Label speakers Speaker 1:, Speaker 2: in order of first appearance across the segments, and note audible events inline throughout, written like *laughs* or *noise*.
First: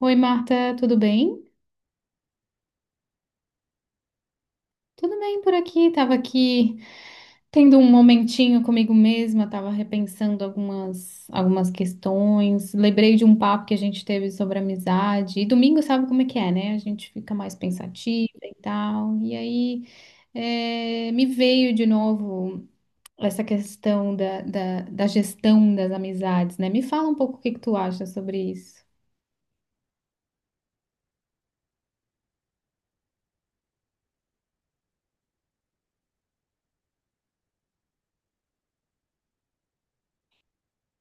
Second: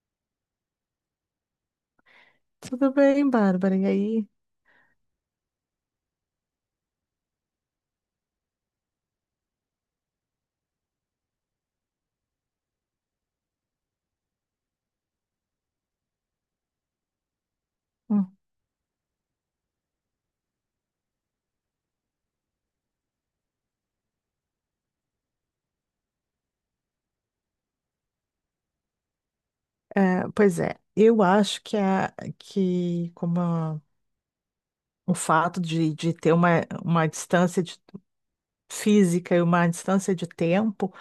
Speaker 1: Oi, Marta, tudo bem?
Speaker 2: Tudo bem, Bárbara? E aí?
Speaker 1: Tudo bem por aqui. Tava aqui tendo um momentinho comigo mesma, tava repensando algumas questões. Lembrei de um papo que a gente teve sobre amizade. E domingo sabe como é que é, né? A gente fica mais pensativa
Speaker 2: Hum.
Speaker 1: e tal. E aí é, me veio de novo essa questão da gestão das amizades, né? Me fala um pouco o que que tu acha sobre isso.
Speaker 2: É, pois é, eu acho que a, que como a- o fato de ter uma distância física e uma distância de tempo.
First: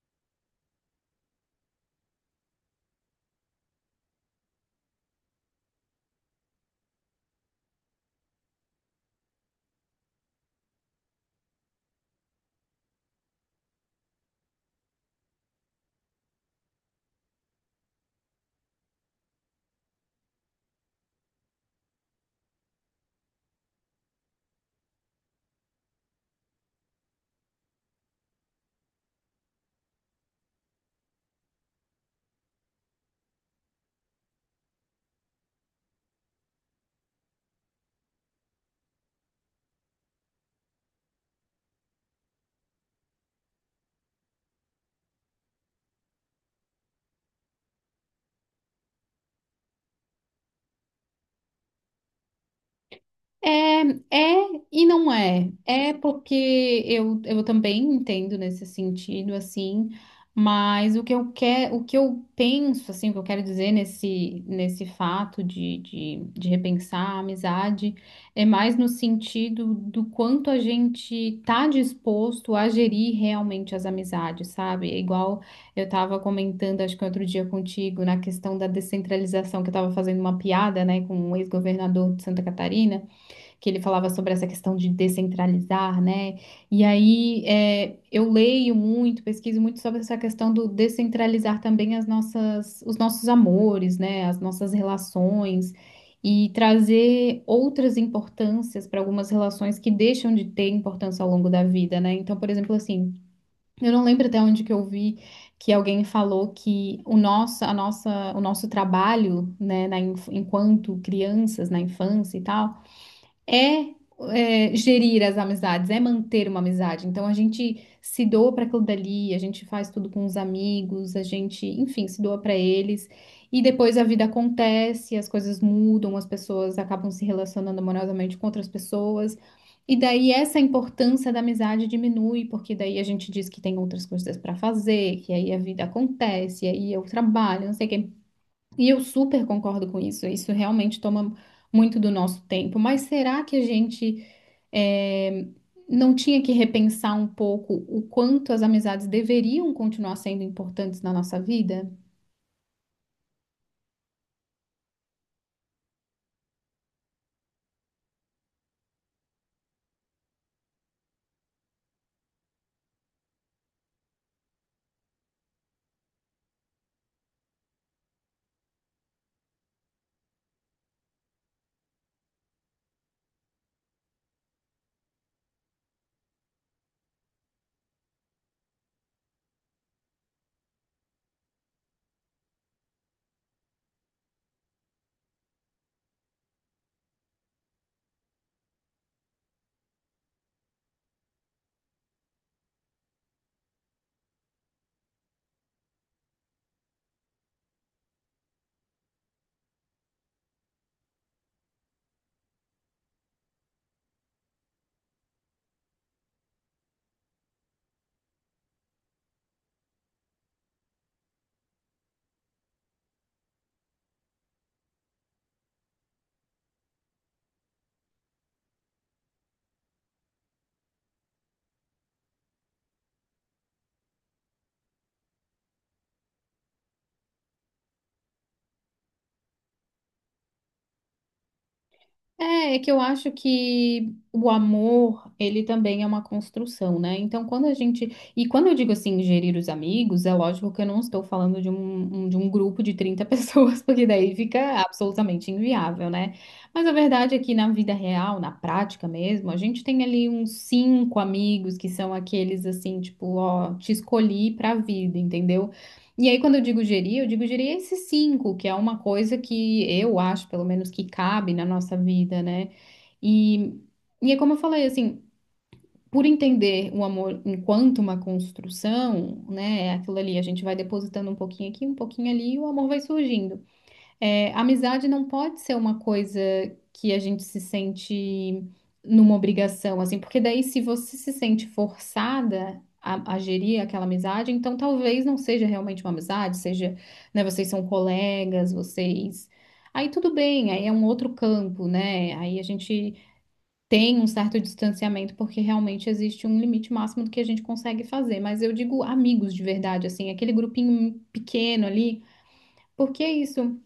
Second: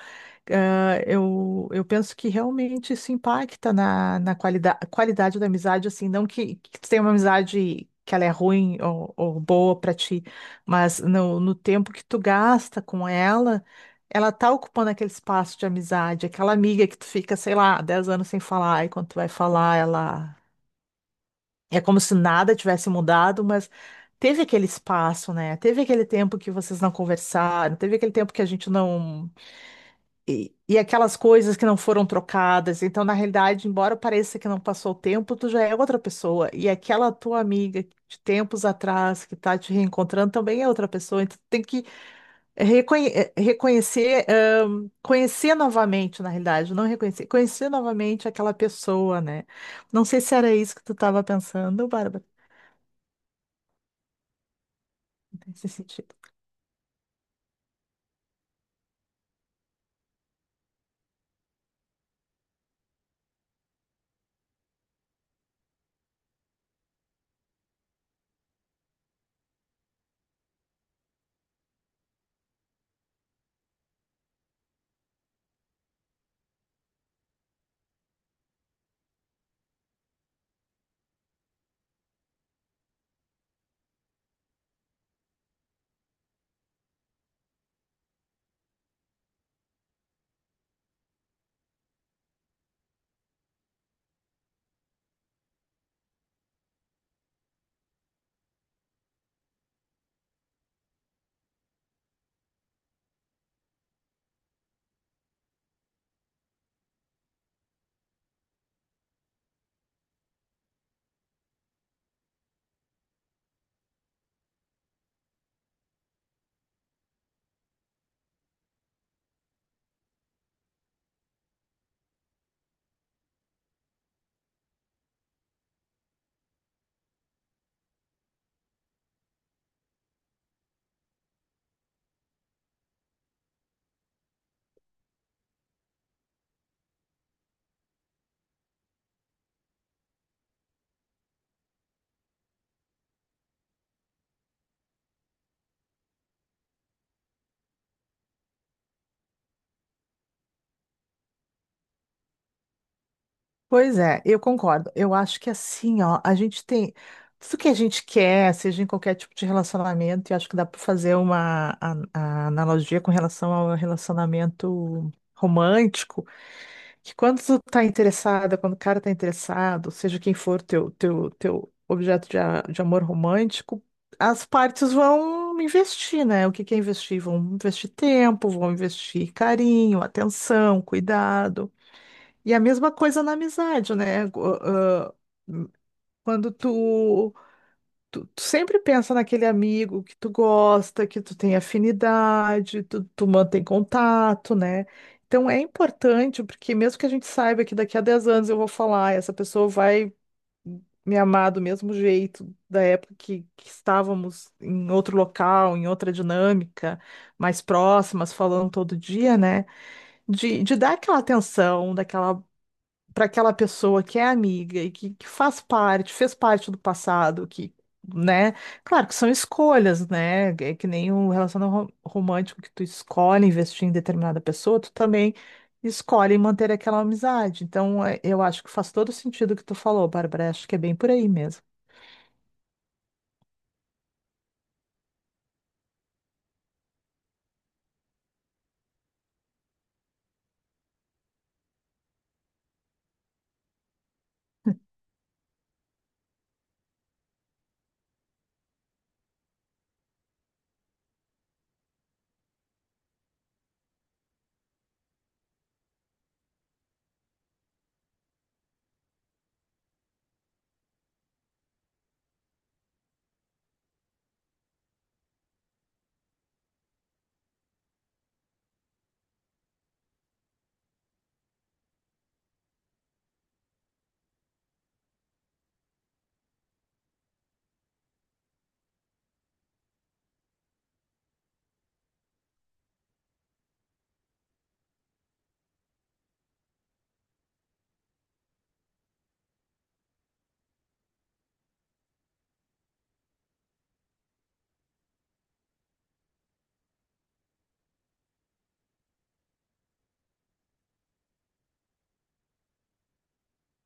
Speaker 2: Ah, eu penso que realmente isso impacta na qualidade da amizade, assim, não que tu tenha uma amizade que ela é ruim ou boa para ti, mas no tempo que tu gasta com ela, ela tá ocupando aquele espaço de amizade, aquela amiga que tu fica, sei lá, 10 anos sem falar, e quando tu vai falar, ela é como se nada tivesse mudado, mas teve aquele espaço, né? Teve aquele tempo que vocês não conversaram, teve aquele tempo que a gente não, e aquelas coisas que não foram trocadas. Então, na realidade, embora pareça que não passou o tempo, tu já é outra pessoa. E aquela tua amiga de tempos atrás que tá te reencontrando também é outra pessoa. Então, tu tem que reconhecer, conhecer novamente, na realidade, não reconhecer, conhecer novamente aquela pessoa, né? Não sei se era isso que tu estava pensando, Bárbara,
Speaker 1: É, é e não é.
Speaker 2: nesse
Speaker 1: É
Speaker 2: sentido.
Speaker 1: porque eu também entendo nesse sentido, assim, mas o que eu quero, o que eu penso, assim, o que eu quero dizer nesse fato de repensar a amizade é mais no sentido do quanto a gente tá disposto a gerir realmente as amizades, sabe? É igual eu tava comentando, acho que outro dia contigo, na questão da descentralização, que eu tava fazendo uma piada, né, com um ex-governador de Santa Catarina que ele falava sobre essa questão de descentralizar, né? E aí é, eu leio muito, pesquiso muito sobre essa questão do descentralizar também as nossas, os nossos amores, né? As nossas relações e trazer outras importâncias para algumas relações que deixam de ter importância ao longo da vida, né? Então, por exemplo, assim, eu não lembro até onde que eu vi que alguém falou que o nosso, a nossa, o nosso trabalho, né, na, enquanto crianças, na infância e tal é, é, gerir as amizades, é manter uma amizade. Então a gente se doa para aquilo dali, a gente faz tudo com os amigos, a gente, enfim, se doa para eles. E depois a vida acontece, as coisas mudam, as pessoas acabam se relacionando amorosamente com outras pessoas. E daí essa importância da amizade diminui, porque daí a gente diz que tem outras coisas para fazer, que aí a vida acontece, aí eu trabalho, não sei o quê. E eu super concordo com isso. Isso realmente toma muito do nosso tempo. Mas será que a gente eh, não tinha que repensar um pouco o quanto as amizades deveriam continuar sendo importantes na nossa vida?
Speaker 2: Pois é, eu concordo. Eu acho que assim, ó, a gente tem tudo que a gente quer, seja em qualquer tipo de relacionamento, e acho que dá para fazer a analogia com relação ao relacionamento romântico, que quando tu tá interessada, quando o cara tá interessado, seja quem for teu objeto de amor romântico, as partes vão investir, né? O que que é investir? Vão investir tempo, vão investir carinho, atenção, cuidado. E a mesma coisa na amizade, né? Quando tu sempre pensa naquele amigo que tu gosta, que tu tem afinidade, tu mantém contato, né? Então é importante, porque mesmo que a gente saiba que daqui a 10 anos eu vou falar, essa pessoa vai me amar do mesmo jeito da época que estávamos em outro local, em outra dinâmica, mais próximas, falando todo dia, né? De dar aquela atenção, daquela para aquela pessoa que é amiga e que faz parte, fez parte do passado, que, né? Claro que são escolhas, né? É que nem um relacionamento romântico que tu escolhe investir em determinada pessoa, tu também escolhe manter aquela amizade. Então, é, eu acho que faz todo sentido o que tu falou, Bárbara. Acho que é bem por aí mesmo.
Speaker 1: É, é que eu acho que o amor, ele também é uma construção, né? Então, quando a gente. E quando eu digo assim, gerir os amigos, é lógico que eu não estou falando de um, de um grupo de 30 pessoas, *laughs* porque daí fica absolutamente inviável, né? Mas a verdade é que na vida real, na prática mesmo, a gente tem ali uns cinco amigos que são aqueles assim, tipo, ó, te escolhi pra vida, entendeu? E aí, quando eu digo gerir esses cinco, que é uma coisa que eu acho, pelo menos, que cabe na nossa vida, né? E, e é como eu falei, assim, por entender o amor enquanto uma construção, né? É aquilo ali, a gente vai depositando um pouquinho aqui, um pouquinho ali, e o amor vai surgindo. É, amizade não pode ser uma coisa que a gente se sente numa obrigação, assim, porque daí se você se sente forçada a gerir aquela amizade, então talvez não seja realmente uma amizade, seja, né, vocês são colegas, vocês. Aí tudo bem, aí é um outro campo, né? Aí a gente tem um certo distanciamento, porque realmente existe um limite máximo do que a gente consegue fazer. Mas eu digo amigos de verdade, assim, aquele grupinho pequeno ali. Porque é isso?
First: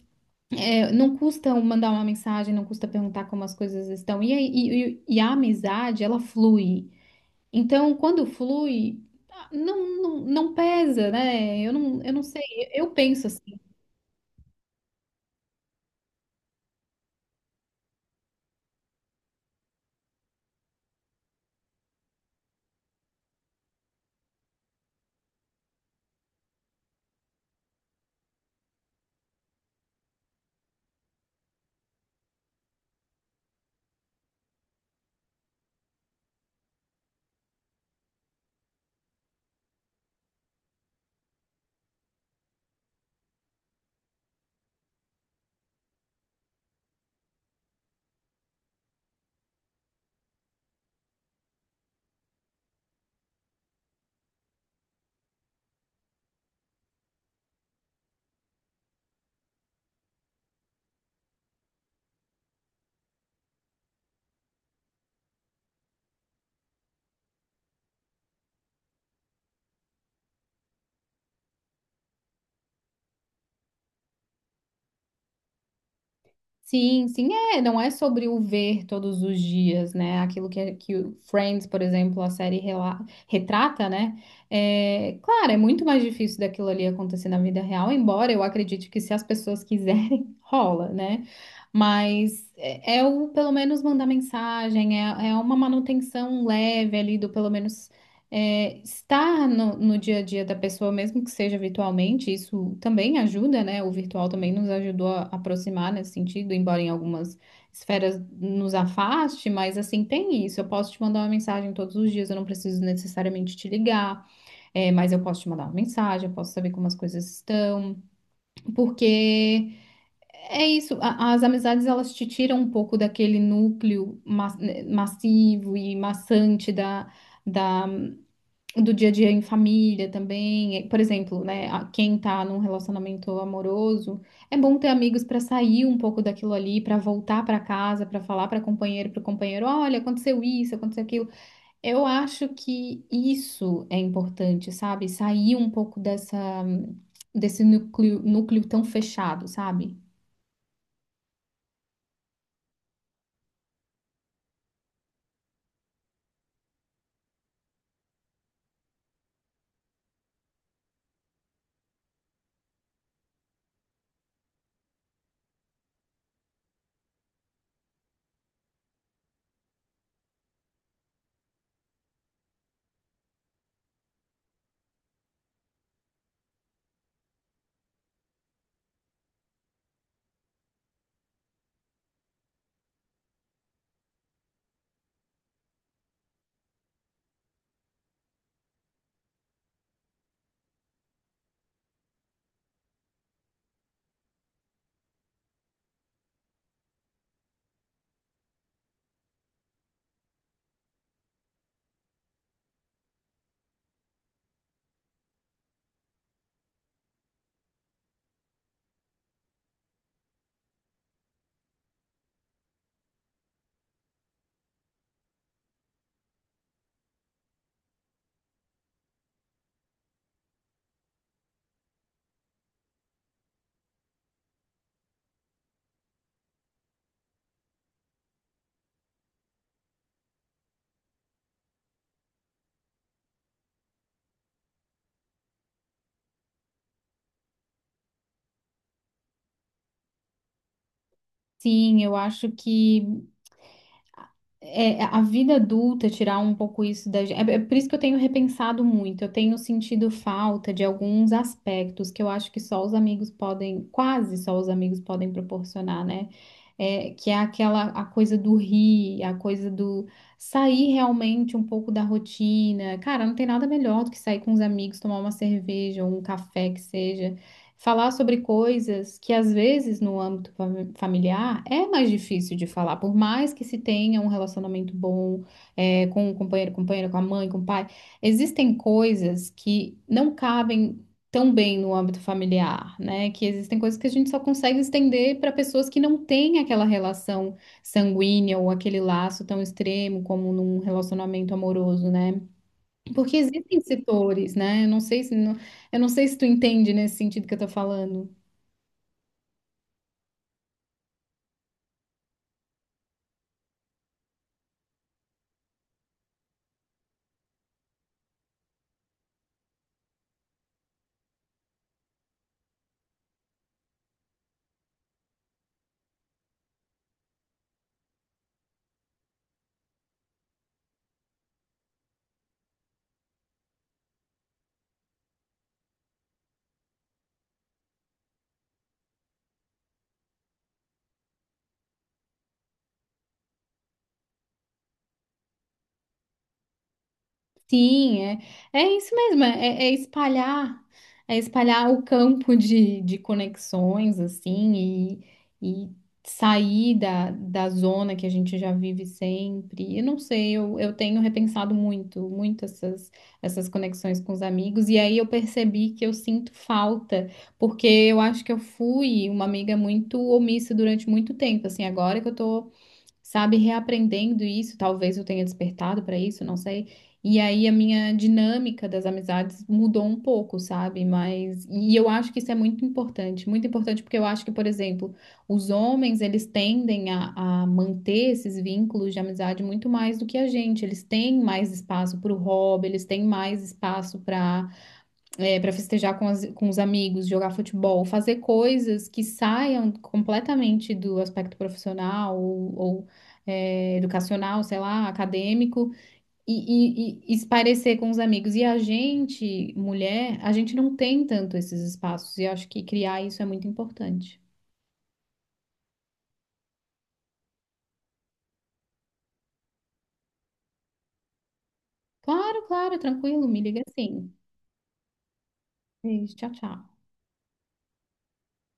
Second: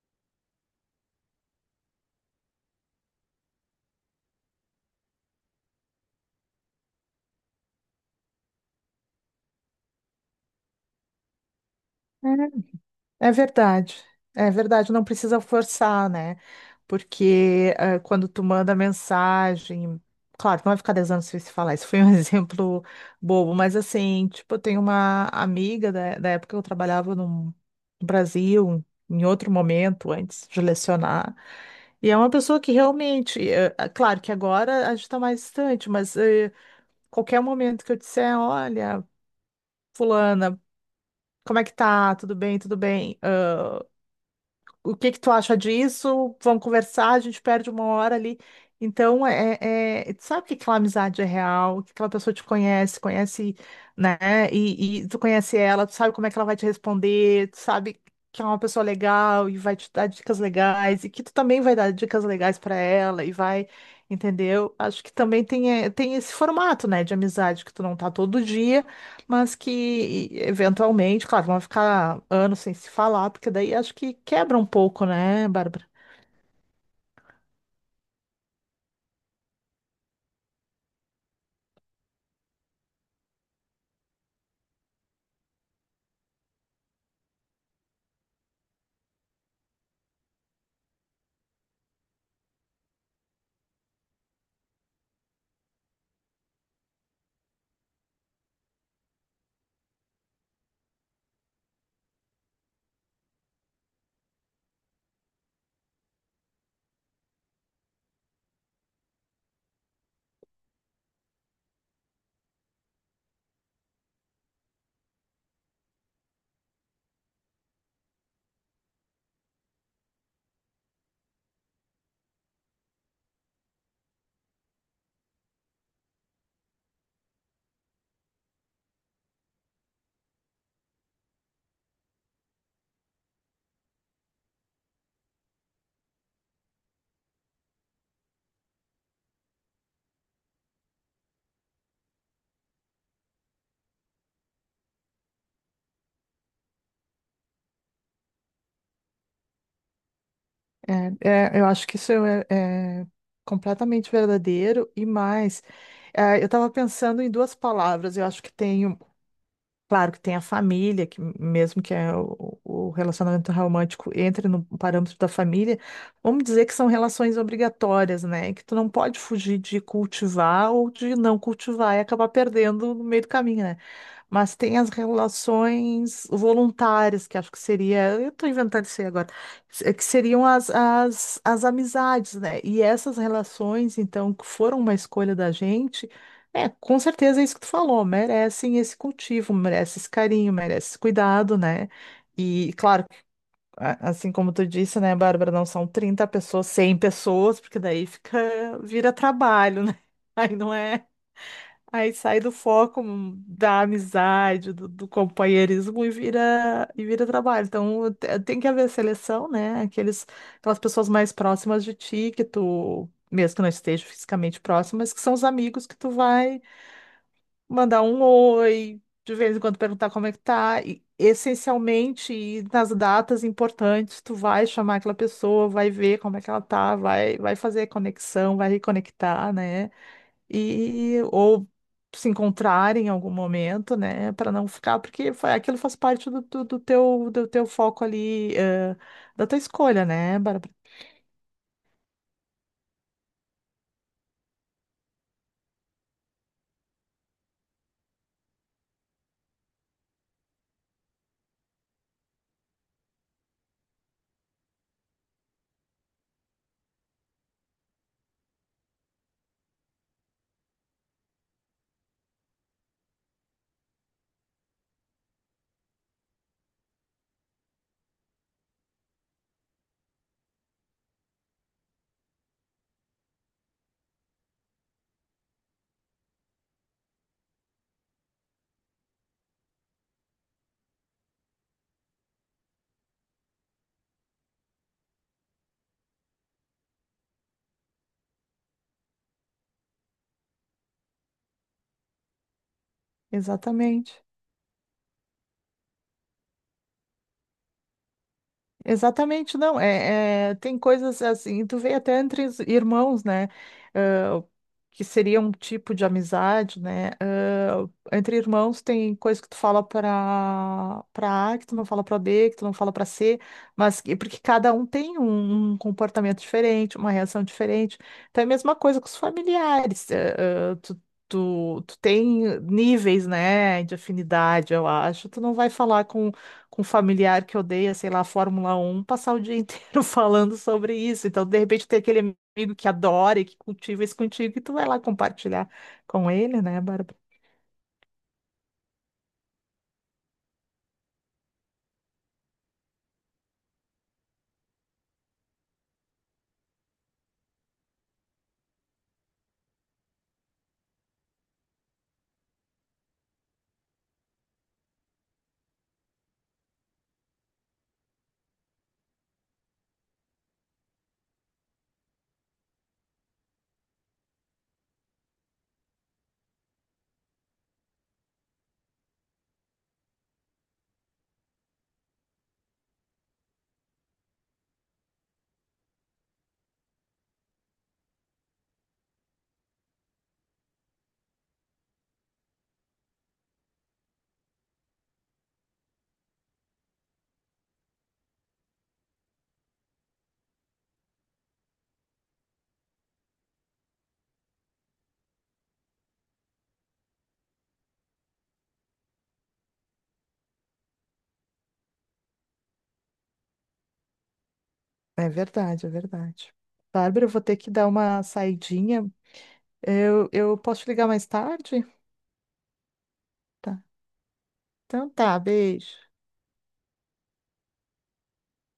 Speaker 1: É, não custa um mandar uma mensagem, não custa perguntar como as coisas estão. E, e, e a amizade, ela flui. Então, quando flui, ah, não pesa, né? Eu não sei. Eu penso.
Speaker 2: É verdade, é verdade, não precisa forçar, né? Porque quando tu manda mensagem, claro, não vai ficar 10 anos sem se falar, isso foi um *laughs* exemplo bobo, mas assim, tipo, eu tenho uma amiga da época que eu trabalhava no Brasil, em outro momento, antes de lecionar, e é uma pessoa que realmente, claro que agora a gente está mais distante, mas qualquer momento que eu disser, olha, fulana, como é que tá? Tudo bem, tudo bem? O que que tu acha disso? Vamos conversar, a gente perde uma hora ali. Então, tu sabe que aquela amizade é real, que aquela pessoa te conhece, conhece, né? E tu conhece ela, tu sabe como é que ela vai te responder, tu sabe que é uma pessoa legal e vai te dar dicas legais, e que tu também vai dar dicas legais para ela e vai, entendeu? Acho que também tem esse formato, né, de amizade, que tu não tá todo dia, mas que eventualmente, claro, vão ficar anos sem se falar, porque daí acho que quebra um pouco, né, Bárbara?
Speaker 1: Sim, sim, é, não é sobre o ver todos os dias, né? Aquilo que, é, que o Friends, por exemplo, a série retrata, né? É, claro, é muito mais difícil daquilo ali acontecer na vida real, embora eu acredite que se as pessoas quiserem, *laughs* rola, né? Mas é, é o pelo menos mandar mensagem, é, é uma manutenção leve ali do pelo menos é, estar no, no dia a dia da pessoa, mesmo que seja virtualmente, isso também ajuda, né? O virtual também nos ajudou a aproximar nesse sentido, embora em algumas esferas nos afaste, mas assim, tem isso. Eu posso te mandar uma mensagem todos os dias, eu não preciso necessariamente te ligar, é, mas eu posso te mandar uma mensagem, eu posso saber como as coisas estão, porque é isso, as amizades elas te tiram um pouco daquele núcleo né, massivo e maçante da. Da do dia a dia em família também. Por exemplo, né, quem tá num relacionamento amoroso, é bom ter amigos para sair um pouco daquilo ali, para voltar para casa, para falar para companheiro, olha, aconteceu isso, aconteceu aquilo. Eu acho que isso é importante, sabe? Sair um pouco dessa desse núcleo, núcleo tão fechado, sabe?
Speaker 2: É, é, eu acho que isso é completamente verdadeiro e mais. É, eu estava pensando em duas palavras, eu acho que tem. Claro que tem a família, que mesmo que é o relacionamento romântico entre no parâmetro da família, vamos dizer que são relações obrigatórias, né? Que tu não pode fugir de cultivar ou de não cultivar e acabar perdendo no meio do caminho, né? Mas tem as relações voluntárias, que acho que seria, eu estou inventando isso aí agora, que seriam as amizades, né? E essas relações, então, que foram uma escolha da gente. É, com certeza é isso que tu falou. Merecem esse cultivo, merece esse carinho, merece esse cuidado, né? E claro, assim como tu disse, né, Bárbara, não são 30 pessoas, 100 pessoas, porque daí fica, vira trabalho, né? *laughs* Aí não é, aí sai do foco da amizade, do companheirismo e vira trabalho. Então tem que haver seleção, né? Aquelas pessoas mais próximas de ti que tu mesmo que não esteja fisicamente próximo, mas que são os amigos que tu vai mandar um oi, de vez em quando perguntar como é que tá. E, essencialmente, nas datas importantes, tu vai chamar aquela pessoa, vai ver como é que ela tá, vai fazer a conexão, vai reconectar, né? E ou se encontrar em algum momento, né? Para não ficar, porque aquilo faz parte do teu foco ali, da tua escolha, né, Bárbara?
Speaker 1: Sim, eu acho que é, é, a vida adulta, tirar um pouco isso da gente. É, é por isso que eu tenho repensado muito. Eu tenho sentido falta de alguns aspectos que eu acho que só os amigos podem, quase só os amigos podem proporcionar, né? É, que é aquela a coisa do rir, a coisa do sair realmente um pouco da rotina. Cara, não tem nada melhor do que sair com os amigos, tomar uma cerveja ou um café que seja falar sobre coisas que às vezes no âmbito familiar é mais difícil de falar, por mais que se tenha um relacionamento bom é, com o companheiro, companheira, com a mãe, com o pai, existem coisas que não cabem tão bem no âmbito familiar, né? Que existem coisas que a gente só consegue estender para pessoas que não têm aquela relação sanguínea ou aquele laço tão extremo como num relacionamento amoroso, né? Porque existem
Speaker 2: Exatamente.
Speaker 1: setores, né? Eu não sei se tu entende nesse sentido que eu tô falando.
Speaker 2: Exatamente, não. É, tem coisas assim, tu vê até entre os irmãos, né? ah, que seria um tipo de amizade, né? Entre irmãos tem coisa que tu fala para A, que tu não fala para B, que tu não fala para C, porque cada um tem um comportamento diferente, uma reação diferente. Então é a mesma coisa com os familiares. Tu tem níveis, né, de afinidade, eu acho. Tu não vai falar com um familiar que odeia, sei lá, Fórmula 1, passar o dia inteiro *laughs* falando sobre isso. Então, de repente, tem aquele amigo que adora e que cultiva isso contigo, e tu vai lá compartilhar com ele, né, Bárbara?
Speaker 1: Sim, é, é isso mesmo, é, é é espalhar o campo de conexões, assim, e sair da, da zona que a gente já vive sempre. Eu não sei, eu tenho repensado muito, muito essas conexões com os amigos, e aí eu percebi que eu sinto falta, porque eu acho que eu fui uma amiga muito omissa durante muito tempo, assim, agora que eu tô sabe, reaprendendo isso, talvez eu tenha despertado para isso, não sei. E aí a minha dinâmica das amizades mudou um pouco, sabe? Mas e eu acho que isso é muito importante porque eu acho que, por exemplo, os homens, eles tendem a manter esses vínculos de amizade muito mais do que a gente. Eles têm mais espaço para o hobby, eles têm mais espaço para é, para festejar com, com os amigos, jogar futebol, fazer coisas que saiam completamente do aspecto profissional ou, é, educacional, sei lá, acadêmico, e espairecer com os amigos. E a gente, mulher, a gente não tem tanto esses espaços, e eu acho que criar isso é muito importante.
Speaker 2: É verdade, é verdade. Bárbara, eu vou ter que dar uma saidinha. Eu posso te ligar mais tarde?
Speaker 1: Claro, claro, tranquilo, me liga
Speaker 2: Tá.
Speaker 1: sim.
Speaker 2: Então tá, beijo.
Speaker 1: Beijo, tchau, tchau.